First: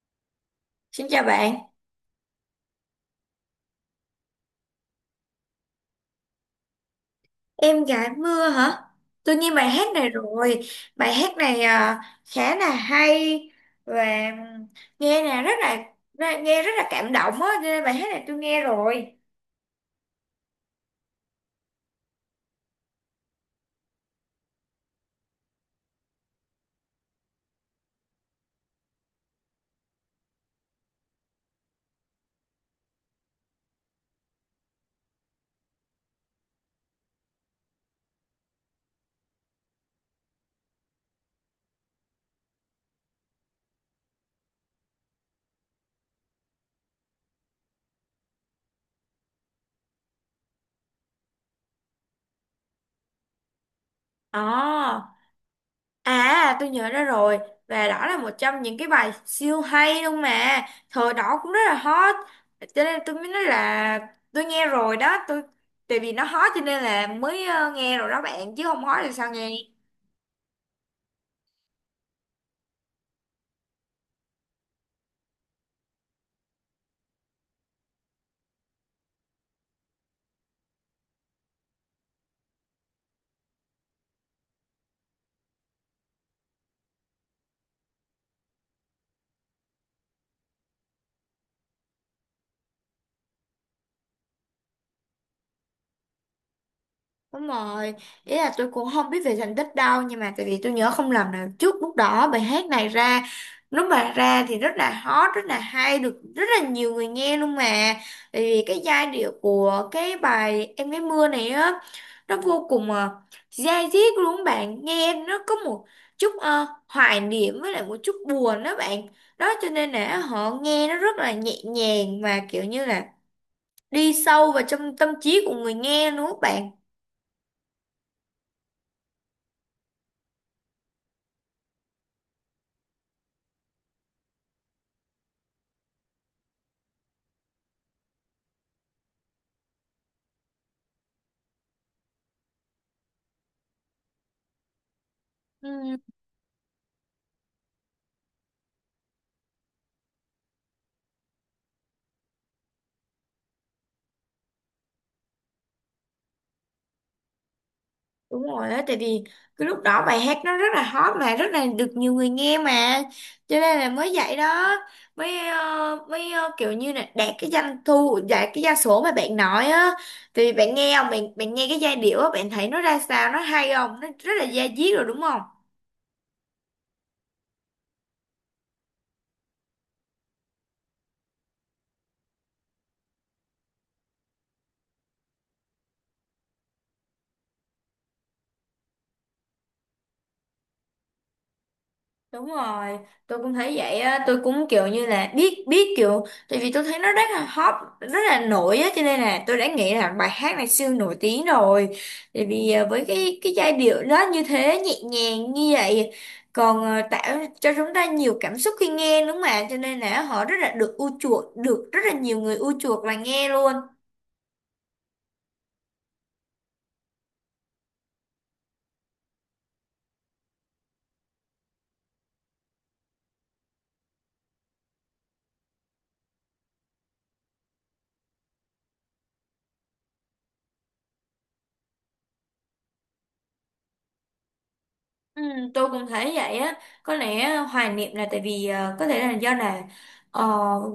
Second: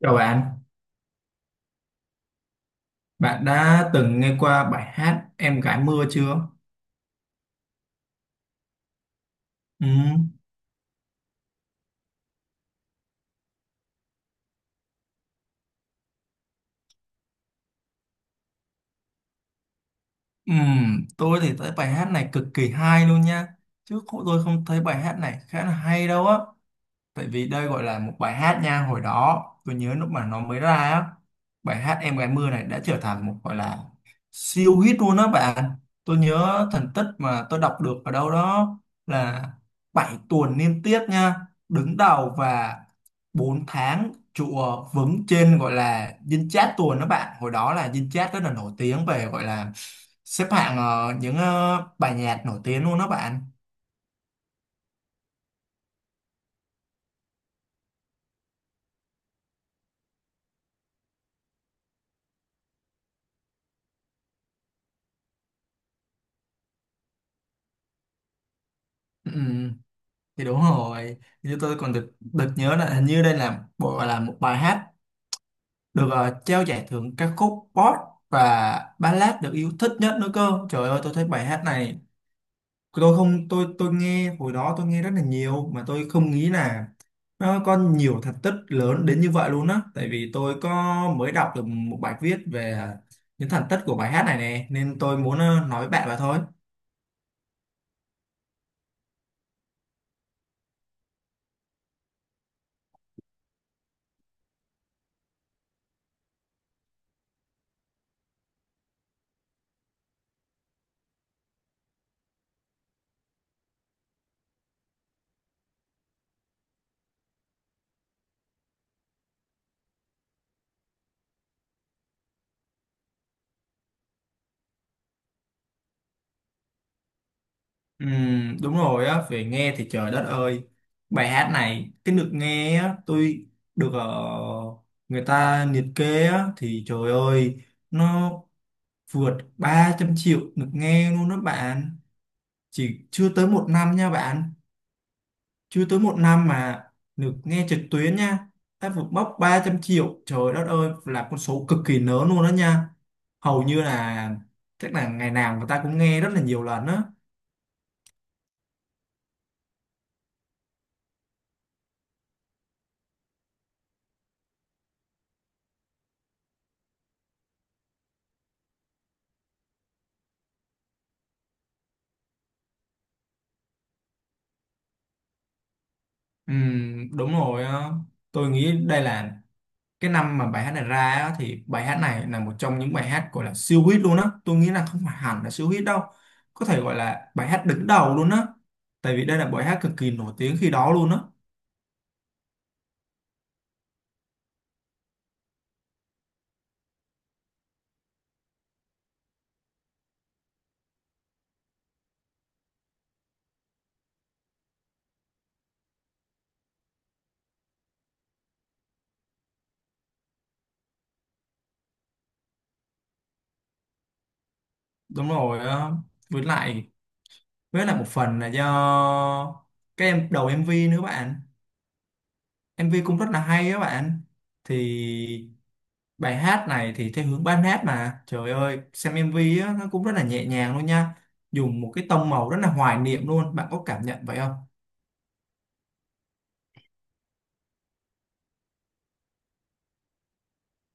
Chào bạn, Xin chào bạn, bạn đã từng nghe qua bài hát Em gái mưa chưa? em gái mưa hả? Tôi nghe bài Ừ, hát này rồi, bài hát này à, khá là hay và nghe là rất là nghe rất là cảm động á, cho nên bài hát này tôi nghe rồi. ừ, tôi thì thấy bài hát này cực kỳ hay luôn nha. Chứ không, tôi không thấy bài hát này khá là hay đâu á. Tại vì đây gọi là một bài hát nha. Hồi đó tôi nhớ lúc mà nó mới ra á. Bài hát Em gái mưa này đã trở thành một gọi là siêu hit luôn đó bạn. Tôi nhớ thành tích mà tôi đọc được ở đâu đó là 7 tuần liên tiếp nha. Đứng đầu và 4 tháng trụ vững trên gọi là dinh chat tuần đó bạn. Hồi đó là dinh chat rất là nổi tiếng về gọi là xếp hạng những bài nhạc nổi tiếng luôn đó bạn. À, à tôi nhớ ra rồi và đó là một trong những cái bài siêu hay luôn mà, thời đó cũng rất là hot, cho nên tôi mới nói là tôi nghe rồi đó, tôi tại vì nó hot cho nên là mới nghe rồi đó bạn chứ không hot thì sao Ừ, nghe? thì đúng rồi, như tôi còn được được nhớ là hình như đây là bộ là một bài hát được trao giải thưởng ca khúc pop và ballad được yêu thích nhất nữa cơ. Trời ơi, tôi thấy bài hát này, tôi không, tôi nghe hồi đó tôi nghe rất là nhiều mà tôi không nghĩ là nó có nhiều thành tích lớn đến như vậy luôn á. Tại vì tôi có mới đọc được một bài viết về những thành tích của bài hát này nè nên tôi muốn nói với bạn vậy thôi. Đúng rồi, ý là tôi cũng không biết về thành tích đâu. Nhưng mà tại vì tôi nhớ không lầm là trước lúc đó bài hát này ra. Lúc mà ra thì rất là hot, rất là hay, được rất là nhiều người nghe luôn mà. Tại vì cái giai điệu của cái bài Em gái mưa này á, nó vô cùng dai diết luôn á bạn. Nghe nó có một chút hoài niệm với lại một chút buồn đó bạn. Đó cho nên là họ nghe nó rất là nhẹ nhàng, mà kiểu như là đi sâu vào trong tâm trí của người nghe luôn á bạn. Ừ, đúng rồi á, về nghe thì trời đất ơi. Bài hát này, cái được nghe á, tôi được người ta liệt kê á. Thì trời ơi, nó vượt 300 triệu được nghe luôn đó bạn. Chỉ chưa tới một năm nha bạn. Chưa Ừ. tới một năm mà được nghe trực tuyến nha. Đã vượt mốc 300 triệu, trời đất ơi là con số cực kỳ lớn luôn đó nha. Hầu như là, chắc là ngày nào người ta cũng nghe rất là nhiều lần á. Đúng rồi á, tại vì cái lúc đó bài hát nó rất là hot mà rất là được nhiều người nghe mà, cho nên là mới vậy đó, mới kiểu như là đạt cái doanh thu, đạt cái gia số mà bạn nói á, thì bạn nghe không, bạn bạn nghe cái giai điệu á, bạn thấy nó ra sao, nó hay không, nó rất là da diết rồi đúng không? Ừ, đúng rồi á. Tôi nghĩ đây là cái năm mà bài hát này ra á, thì bài hát này là một trong những bài hát gọi là siêu hit luôn á. Tôi nghĩ là không phải hẳn là siêu hit đâu, có thể gọi là bài hát đứng đầu luôn á, tại vì đây là bài hát cực kỳ nổi tiếng khi đó luôn á. Đúng rồi, tôi cũng thấy vậy á, tôi cũng kiểu như là biết biết kiểu tại vì tôi thấy nó rất là hot, rất là nổi á, cho nên là tôi đã nghĩ là bài hát này siêu nổi tiếng rồi. Tại vì với cái giai điệu đó như thế nhẹ nhàng như vậy, còn tạo cho chúng ta nhiều cảm xúc khi nghe đúng không ạ? Cho nên là họ rất là được ưa chuộng, được rất là nhiều người ưa chuộng và nghe luôn. Đúng rồi á, với lại với lại một phần là do cái em đầu MV nữa bạn. MV cũng rất là hay á bạn. Thì bài hát này thì theo hướng ballad hát, mà trời ơi, xem MV á, nó cũng rất là nhẹ nhàng luôn nha. Dùng một cái tông màu rất là hoài niệm luôn, bạn có cảm nhận vậy không? Ừ, tôi cũng thấy vậy á, có lẽ hoài niệm là tại vì có thể là do là ờ,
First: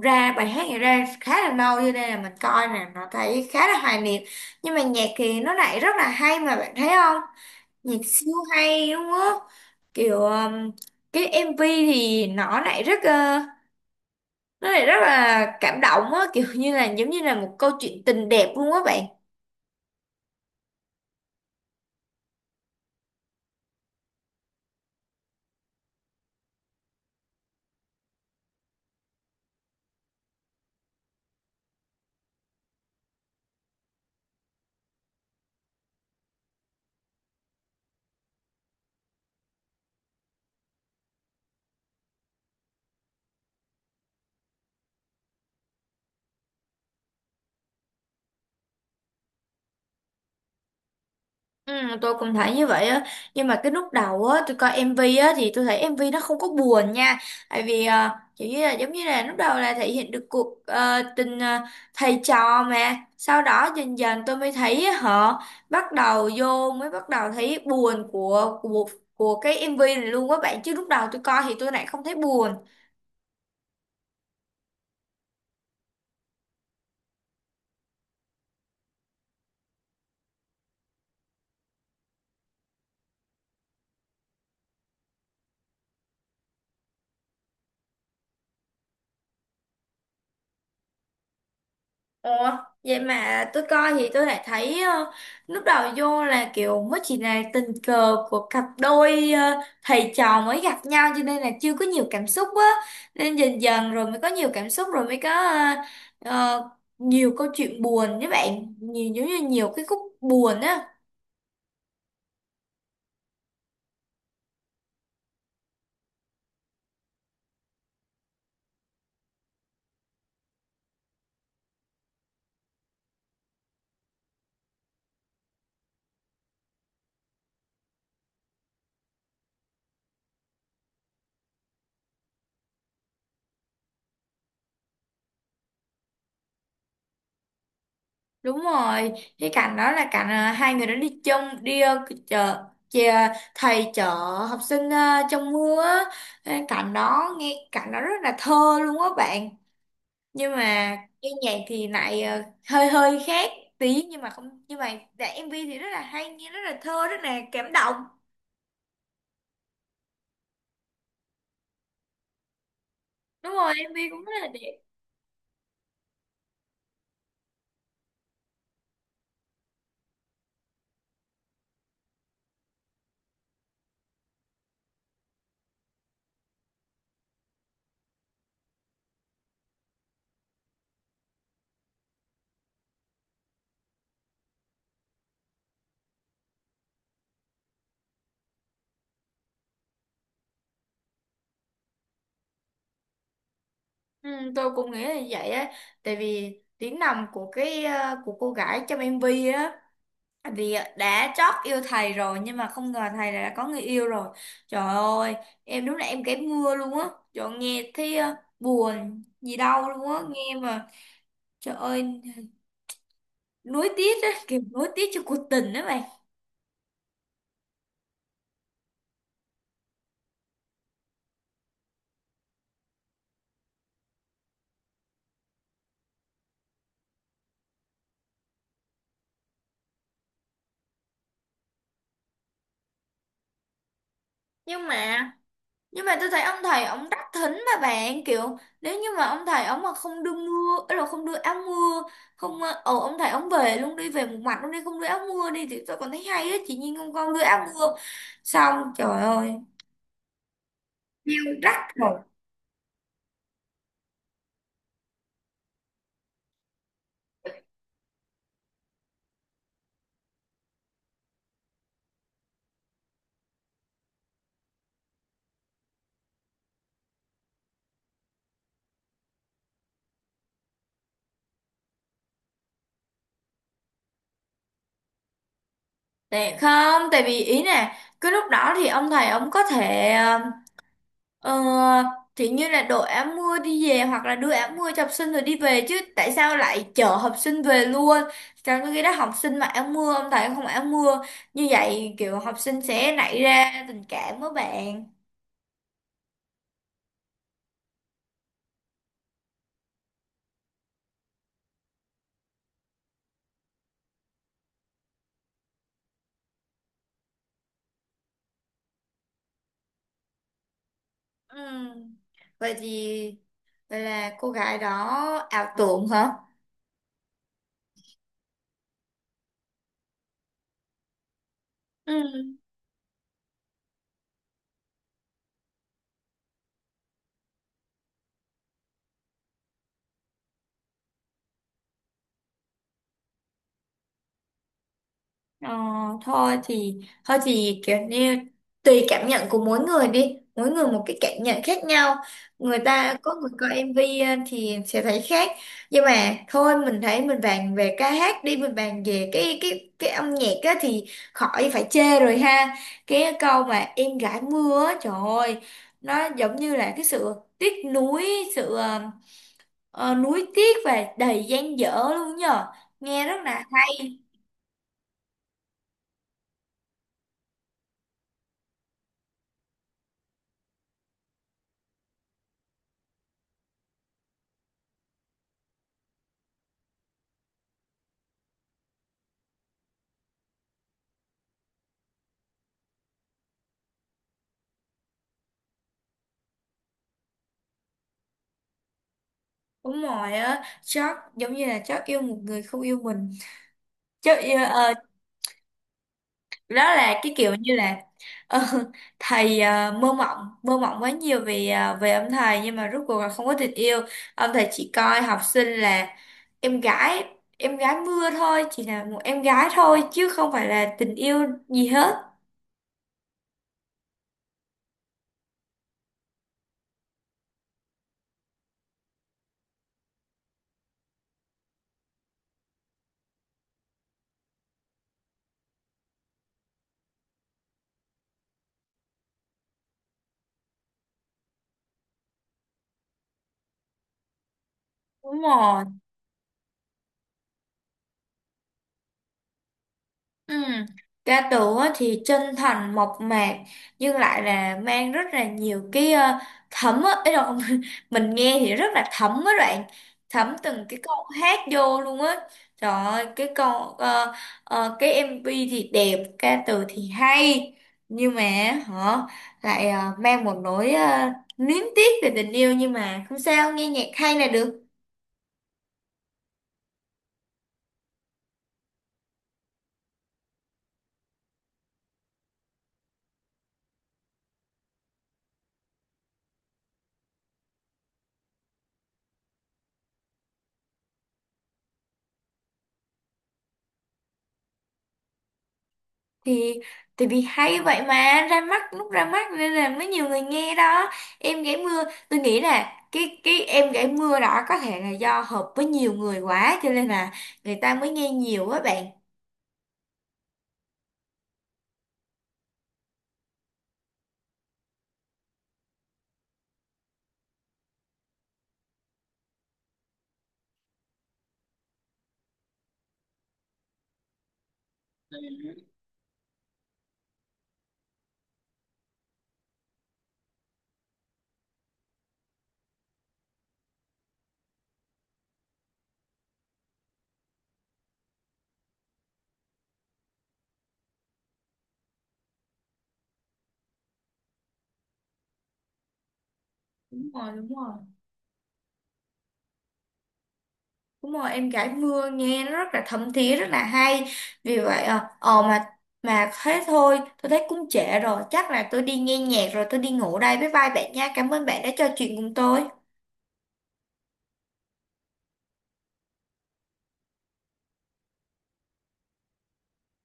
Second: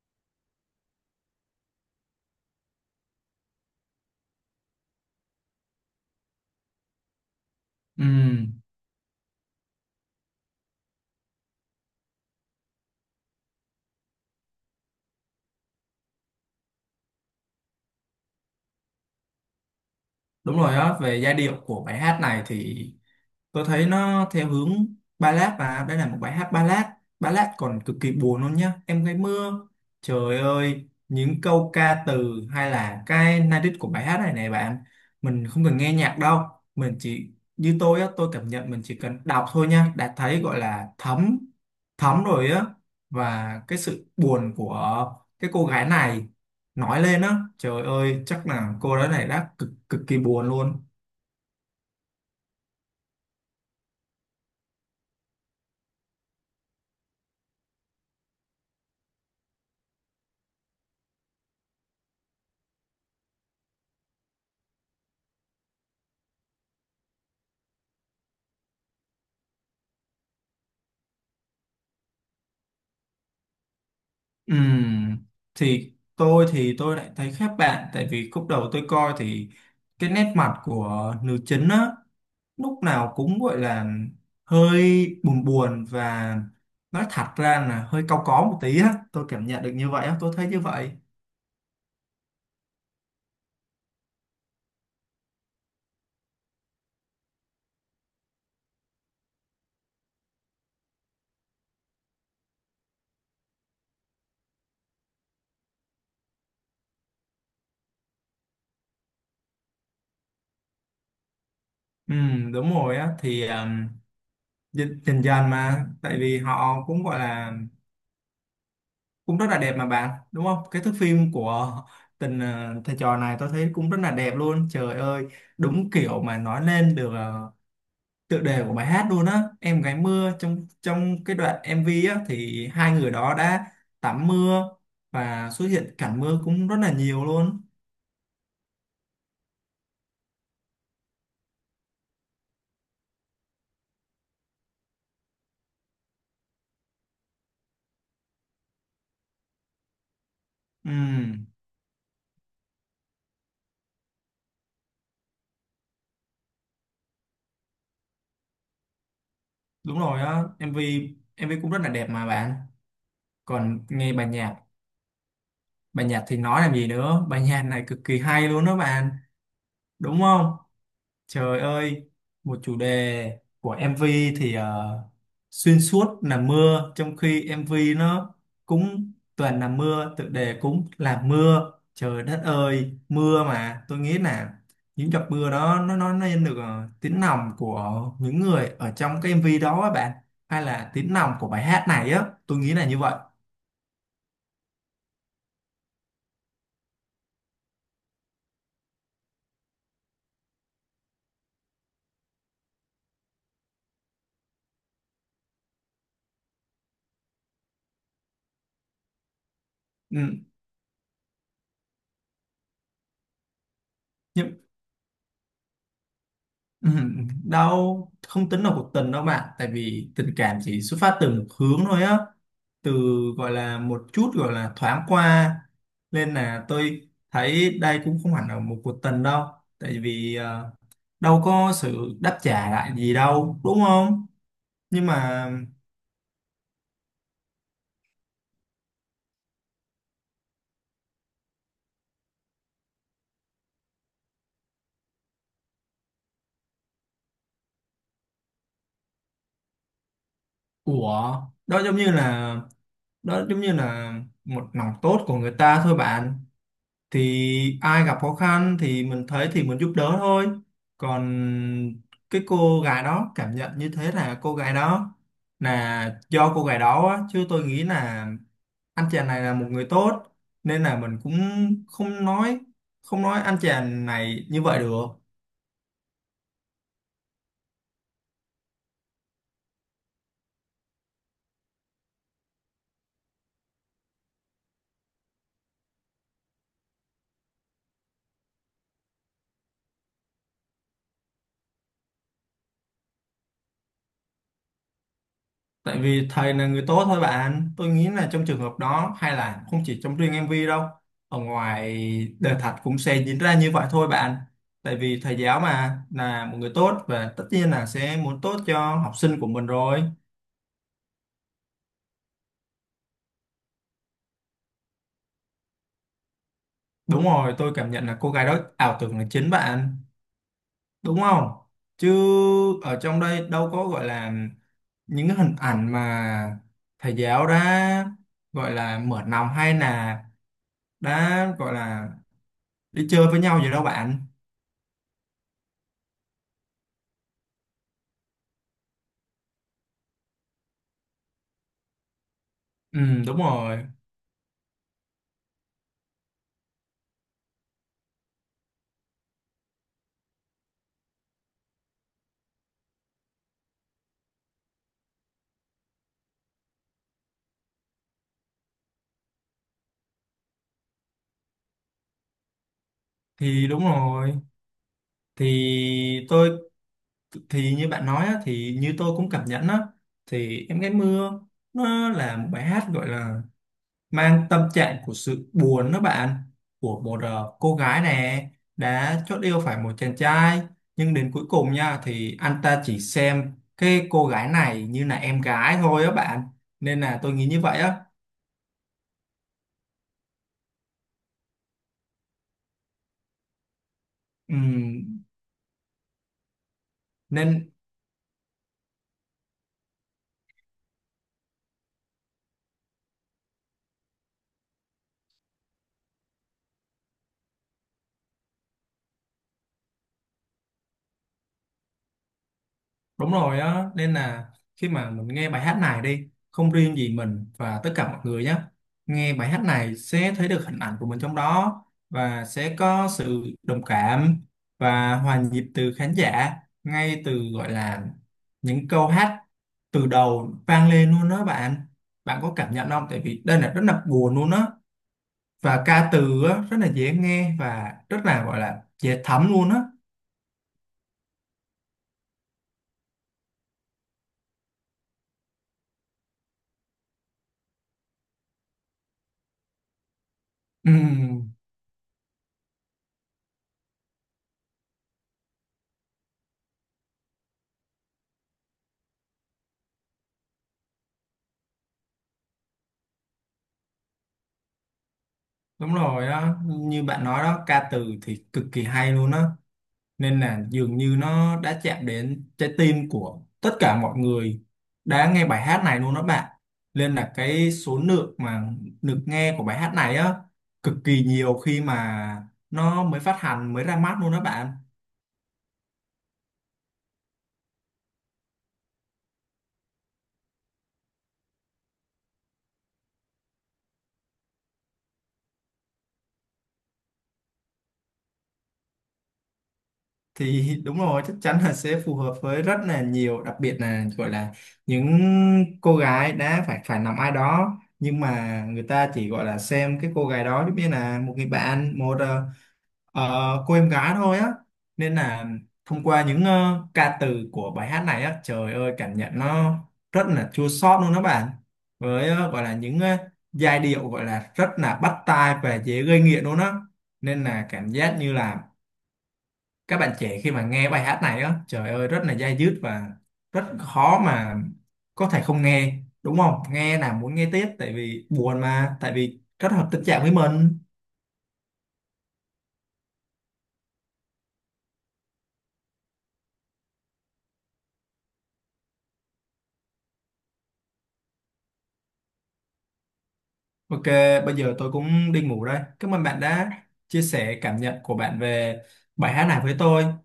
ra bài hát này ra khá là lâu, cho nên là mình coi nè nó thấy khá là hoài niệm, nhưng mà nhạc thì nó lại rất là hay mà bạn thấy không, nhạc Ừ, siêu hay đúng không? Kiểu Cái MV thì nó lại nó lại rất là cảm động á, kiểu như là giống như là một câu chuyện tình đẹp luôn á bạn. đúng rồi á, về giai điệu của bài hát này thì tôi thấy nó theo hướng ballad và đây là một bài hát ballad. Ballad còn cực kỳ buồn luôn nhá. Em gái mưa, trời ơi những câu ca từ hay là cái lyric của bài hát này này bạn, mình không cần nghe nhạc đâu. Mình chỉ, như tôi á, tôi cảm nhận mình chỉ cần đọc thôi nha đã thấy gọi là thấm thấm rồi á. Và cái sự buồn của cái cô gái này nói lên á, trời ơi chắc là cô gái này đã cực cực kỳ buồn luôn. Ừ, tôi cũng thấy như vậy á, nhưng mà cái lúc đầu á tôi coi MV á thì tôi thấy MV nó không có buồn nha, tại vì chỉ như là giống như là lúc đầu là thể hiện được cuộc tình thầy trò, mà sau đó dần dần tôi mới thấy họ bắt đầu vô mới bắt đầu thấy buồn của cái MV này luôn á bạn, chứ lúc đầu tôi coi thì tôi lại không thấy buồn. Ừm, thì tôi lại thấy khác bạn, tại vì khúc đầu tôi coi thì cái nét mặt của nữ chính á, lúc nào cũng gọi là hơi buồn buồn và nói thật ra là hơi cau có một tí á. Tôi cảm nhận được như vậy á, tôi thấy như vậy. Ủa, vậy mà tôi coi thì tôi lại thấy lúc đầu vô là kiểu mới chỉ là tình cờ của cặp đôi thầy trò mới gặp nhau, cho nên là chưa có nhiều cảm xúc á. Nên dần dần rồi mới có nhiều cảm xúc, rồi mới có ờ, nhiều câu chuyện buồn với bạn. Nhiều giống như nhiều cái khúc buồn á. Đúng rồi á, thì dần dần dần mà, tại vì họ cũng gọi là cũng rất là đẹp mà bạn đúng không, cái thước phim của tình thầy trò này tôi thấy cũng rất là đẹp luôn. Trời ơi, đúng kiểu mà nói lên được tựa đề của bài hát luôn á, em gái mưa, trong trong cái đoạn MV á thì hai người đó đã tắm mưa và xuất hiện cảnh mưa cũng rất là nhiều luôn. Đúng rồi, cái cảnh đó là cảnh hai người đó đi chung, đi chợ thầy chở học sinh trong mưa á. Cái cảnh đó nghe cảnh đó rất là thơ luôn á bạn, nhưng mà cái Ừm, nhạc thì lại hơi hơi khác tí, nhưng mà không, nhưng mà dạ, MV thì rất là hay, nghe rất là thơ, rất là cảm động. đúng rồi á, MV, MV cũng rất là đẹp mà bạn. Đúng rồi, Còn MV nghe cũng bài rất là nhạc đẹp. bài nhạc thì nói làm gì nữa, bài nhạc này cực kỳ hay luôn đó bạn, đúng không? Trời ơi, một chủ đề của MV thì xuyên suốt là mưa, trong khi MV nó cũng toàn là mưa, tựa đề cũng là mưa. Trời đất ơi, mưa mà tôi nghĩ là những giọt mưa đó nó nên được tiếng lòng của những người ở trong cái MV đó á bạn, hay là tiếng lòng của bài hát này á, tôi nghĩ là như vậy. Ừ, tôi cũng nghĩ là như vậy á, tại vì tiếng nằm của cái của cô gái trong MV á, tại vì đã chót yêu thầy rồi nhưng mà không ngờ thầy đã có người yêu rồi, trời ơi, em đúng là em kém mưa luôn á, trời ơi, nghe thấy buồn gì đâu luôn á Ừ, nghe mà. Trời ơi, nuối tiếc á, nhưng kiểu nuối tiếc cho cuộc tình đó. ừ, đâu không tính là cuộc tình đâu bạn, tại vì tình cảm chỉ xuất phát từ một hướng thôi á, từ gọi là một chút gọi là thoáng qua, nên là tôi thấy đây cũng không hẳn là một cuộc tình đâu, tại vì đâu có sự đáp trả lại gì đâu đúng không. nhưng Nhưng mà mà, nhưng mà tôi thấy ông thầy ông rất thính mà bạn, kiểu nếu như mà ông thầy ông mà không đưa mưa ấy, là không đưa áo mưa, không ông thầy ông về luôn đi, về một mặt luôn đi, không đưa áo mưa đi thì tôi còn thấy hay á, chị Nhiên không con đưa áo mưa xong trời ơi ủa, đó rắc giống như rồi là đó giống như là một lòng tốt của người ta thôi bạn, thì ai gặp khó khăn thì mình thấy thì mình giúp đỡ thôi. Còn cái cô gái đó cảm nhận như thế là cô gái đó, là do cô gái đó á, chứ tôi nghĩ là anh chàng này là một người tốt, nên là mình cũng không nói không nói anh chàng này như vậy được. tệ không, tại vì ý nè cái lúc đó thì ông thầy ông có thể Ờ, thì như là đội áo mưa đi về, hoặc là đưa áo mưa cho học sinh rồi đi về, chứ tại sao lại chở học sinh về luôn, trong cái đó học sinh mặc áo mưa, ông thầy không mặc áo mưa, như vậy kiểu học sinh sẽ nảy ra tình cảm với bạn. Tại vì thầy là người tốt thôi bạn. Tôi nghĩ là trong trường hợp đó hay là không chỉ trong riêng MV đâu. Ở ngoài đời thật cũng sẽ diễn ra như vậy thôi bạn. Tại vì thầy giáo mà là một người tốt và tất nhiên là sẽ muốn tốt cho học sinh của mình rồi. Ừ. Vậy thì vậy là cô gái đó ảo tưởng hả? Đúng rồi, tôi cảm nhận là cô gái đó ảo tưởng là chính bạn. Đúng không? Chứ Ừ. ở trong đây đâu có gọi là những cái hình ảnh mà thầy giáo đã gọi là mở lòng hay là đã gọi là đi chơi với nhau gì đâu bạn. Ờ, Thôi thì, thôi thì kiểu như tùy cảm nhận của mỗi người đi, mỗi người một cái cảm nhận khác nhau, người Ừ, ta có đúng người coi rồi, MV thì sẽ thấy khác. Nhưng mà thôi, mình thấy mình bàn về ca hát đi, mình bàn về cái âm nhạc á, thì khỏi phải chê rồi ha. Cái câu mà em gái mưa á, trời ơi, nó giống như là cái sự tiếc nuối, sự nuối tiếc và đầy dang dở luôn nhờ, nghe rất là. thì đúng rồi, thì tôi, thì như bạn nói á, thì như tôi cũng cảm nhận á, thì em gái mưa nó là một bài hát gọi là mang tâm trạng của sự buồn đó bạn, của một cô gái nè, đã chót yêu phải một chàng trai nhưng đến cuối cùng nha thì anh ta chỉ xem cái cô gái này như là em gái thôi á bạn, nên là tôi nghĩ như vậy á. Đúng rồi á, chắc giống như là chắc yêu một người không yêu mình. Chắc Ừ, yêu, đó là cái kiểu nên như là ờ, thầy mơ mộng quá nhiều về về ông thầy, nhưng mà rốt cuộc là không có tình yêu. Ông thầy chỉ coi học sinh là em gái, em gái mưa thôi, chỉ là một em gái thôi chứ không phải là tình yêu gì hết. đúng rồi á, nên là khi mà mình nghe bài hát này đi, không riêng gì mình và tất cả mọi người nhé. Nghe bài hát này sẽ thấy được hình ảnh của mình trong đó và sẽ có sự đồng cảm và hòa nhịp từ khán giả ngay từ gọi là những câu hát từ đầu vang lên luôn đó bạn. Bạn có cảm nhận không? Tại vì đây là rất là buồn luôn á, Đúng và rồi. ca từ á, rất là dễ nghe và rất là gọi là dễ thấm luôn á. Ừ. Ca tù á thì chân thành mộc mạc, nhưng lại là mang rất là nhiều cái thấm á ấy đâu mình nghe thì rất là thấm á bạn, thấm từng Ừ, cái câu hát vô luôn á. Trời ơi cái câu ờ, cái MV thì đẹp, ca từ thì hay, nhưng mà họ lại mang một nỗi luyến tiếc về tình yêu, nhưng mà không sao, nghe nhạc hay là được. đúng rồi đó, như bạn nói đó, ca từ thì cực kỳ hay luôn đó. Nên là dường như nó đã chạm đến trái tim của tất cả mọi người đã nghe bài hát này luôn đó bạn. Nên là cái số lượng mà được nghe của bài hát này á cực kỳ nhiều khi mà nó mới phát hành, mới ra mắt luôn đó bạn. Thì tại vì hay vậy mà ra mắt, lúc ra mắt nên là mới nhiều người nghe đó. Em gãy mưa, tôi nghĩ là cái em gãy mưa đó có thể là do hợp với nhiều người quá, cho nên là người ta mới nghe nhiều á bạn. Thì đúng rồi, chắc chắn là sẽ phù hợp với rất là nhiều, đặc biệt là gọi là những cô gái đã phải phải nằm ai đó nhưng mà người ta chỉ gọi là xem cái cô gái đó giống như là một người bạn, một cô em gái thôi á, nên là thông qua những ca từ của bài hát này á, trời ơi cảm nhận nó rất là chua xót luôn đó bạn, với gọi là những giai điệu gọi là rất là bắt tai và dễ gây nghiện luôn á, nên là cảm giác như là các bạn trẻ khi mà nghe bài hát này á, trời ơi rất là dai dứt và rất khó mà có thể không nghe, đúng không, nghe là đúng muốn nghe rồi đúng tiếp, tại rồi vì buồn mà, tại vì rất hợp tình trạng với mình. đúng rồi em gãy mưa nghe nó rất là thấm thía, rất là hay, vì vậy ờ ờ mà thế thôi, tôi thấy cũng trễ rồi, chắc là tôi đi nghe nhạc rồi tôi đi ngủ đây, bye bye bạn nha, cảm ơn bạn đã trò chuyện cùng tôi. OK, bây giờ tôi cũng đi ngủ đây, cảm ơn bạn đã chia sẻ cảm nhận của bạn về bài hát này với tôi.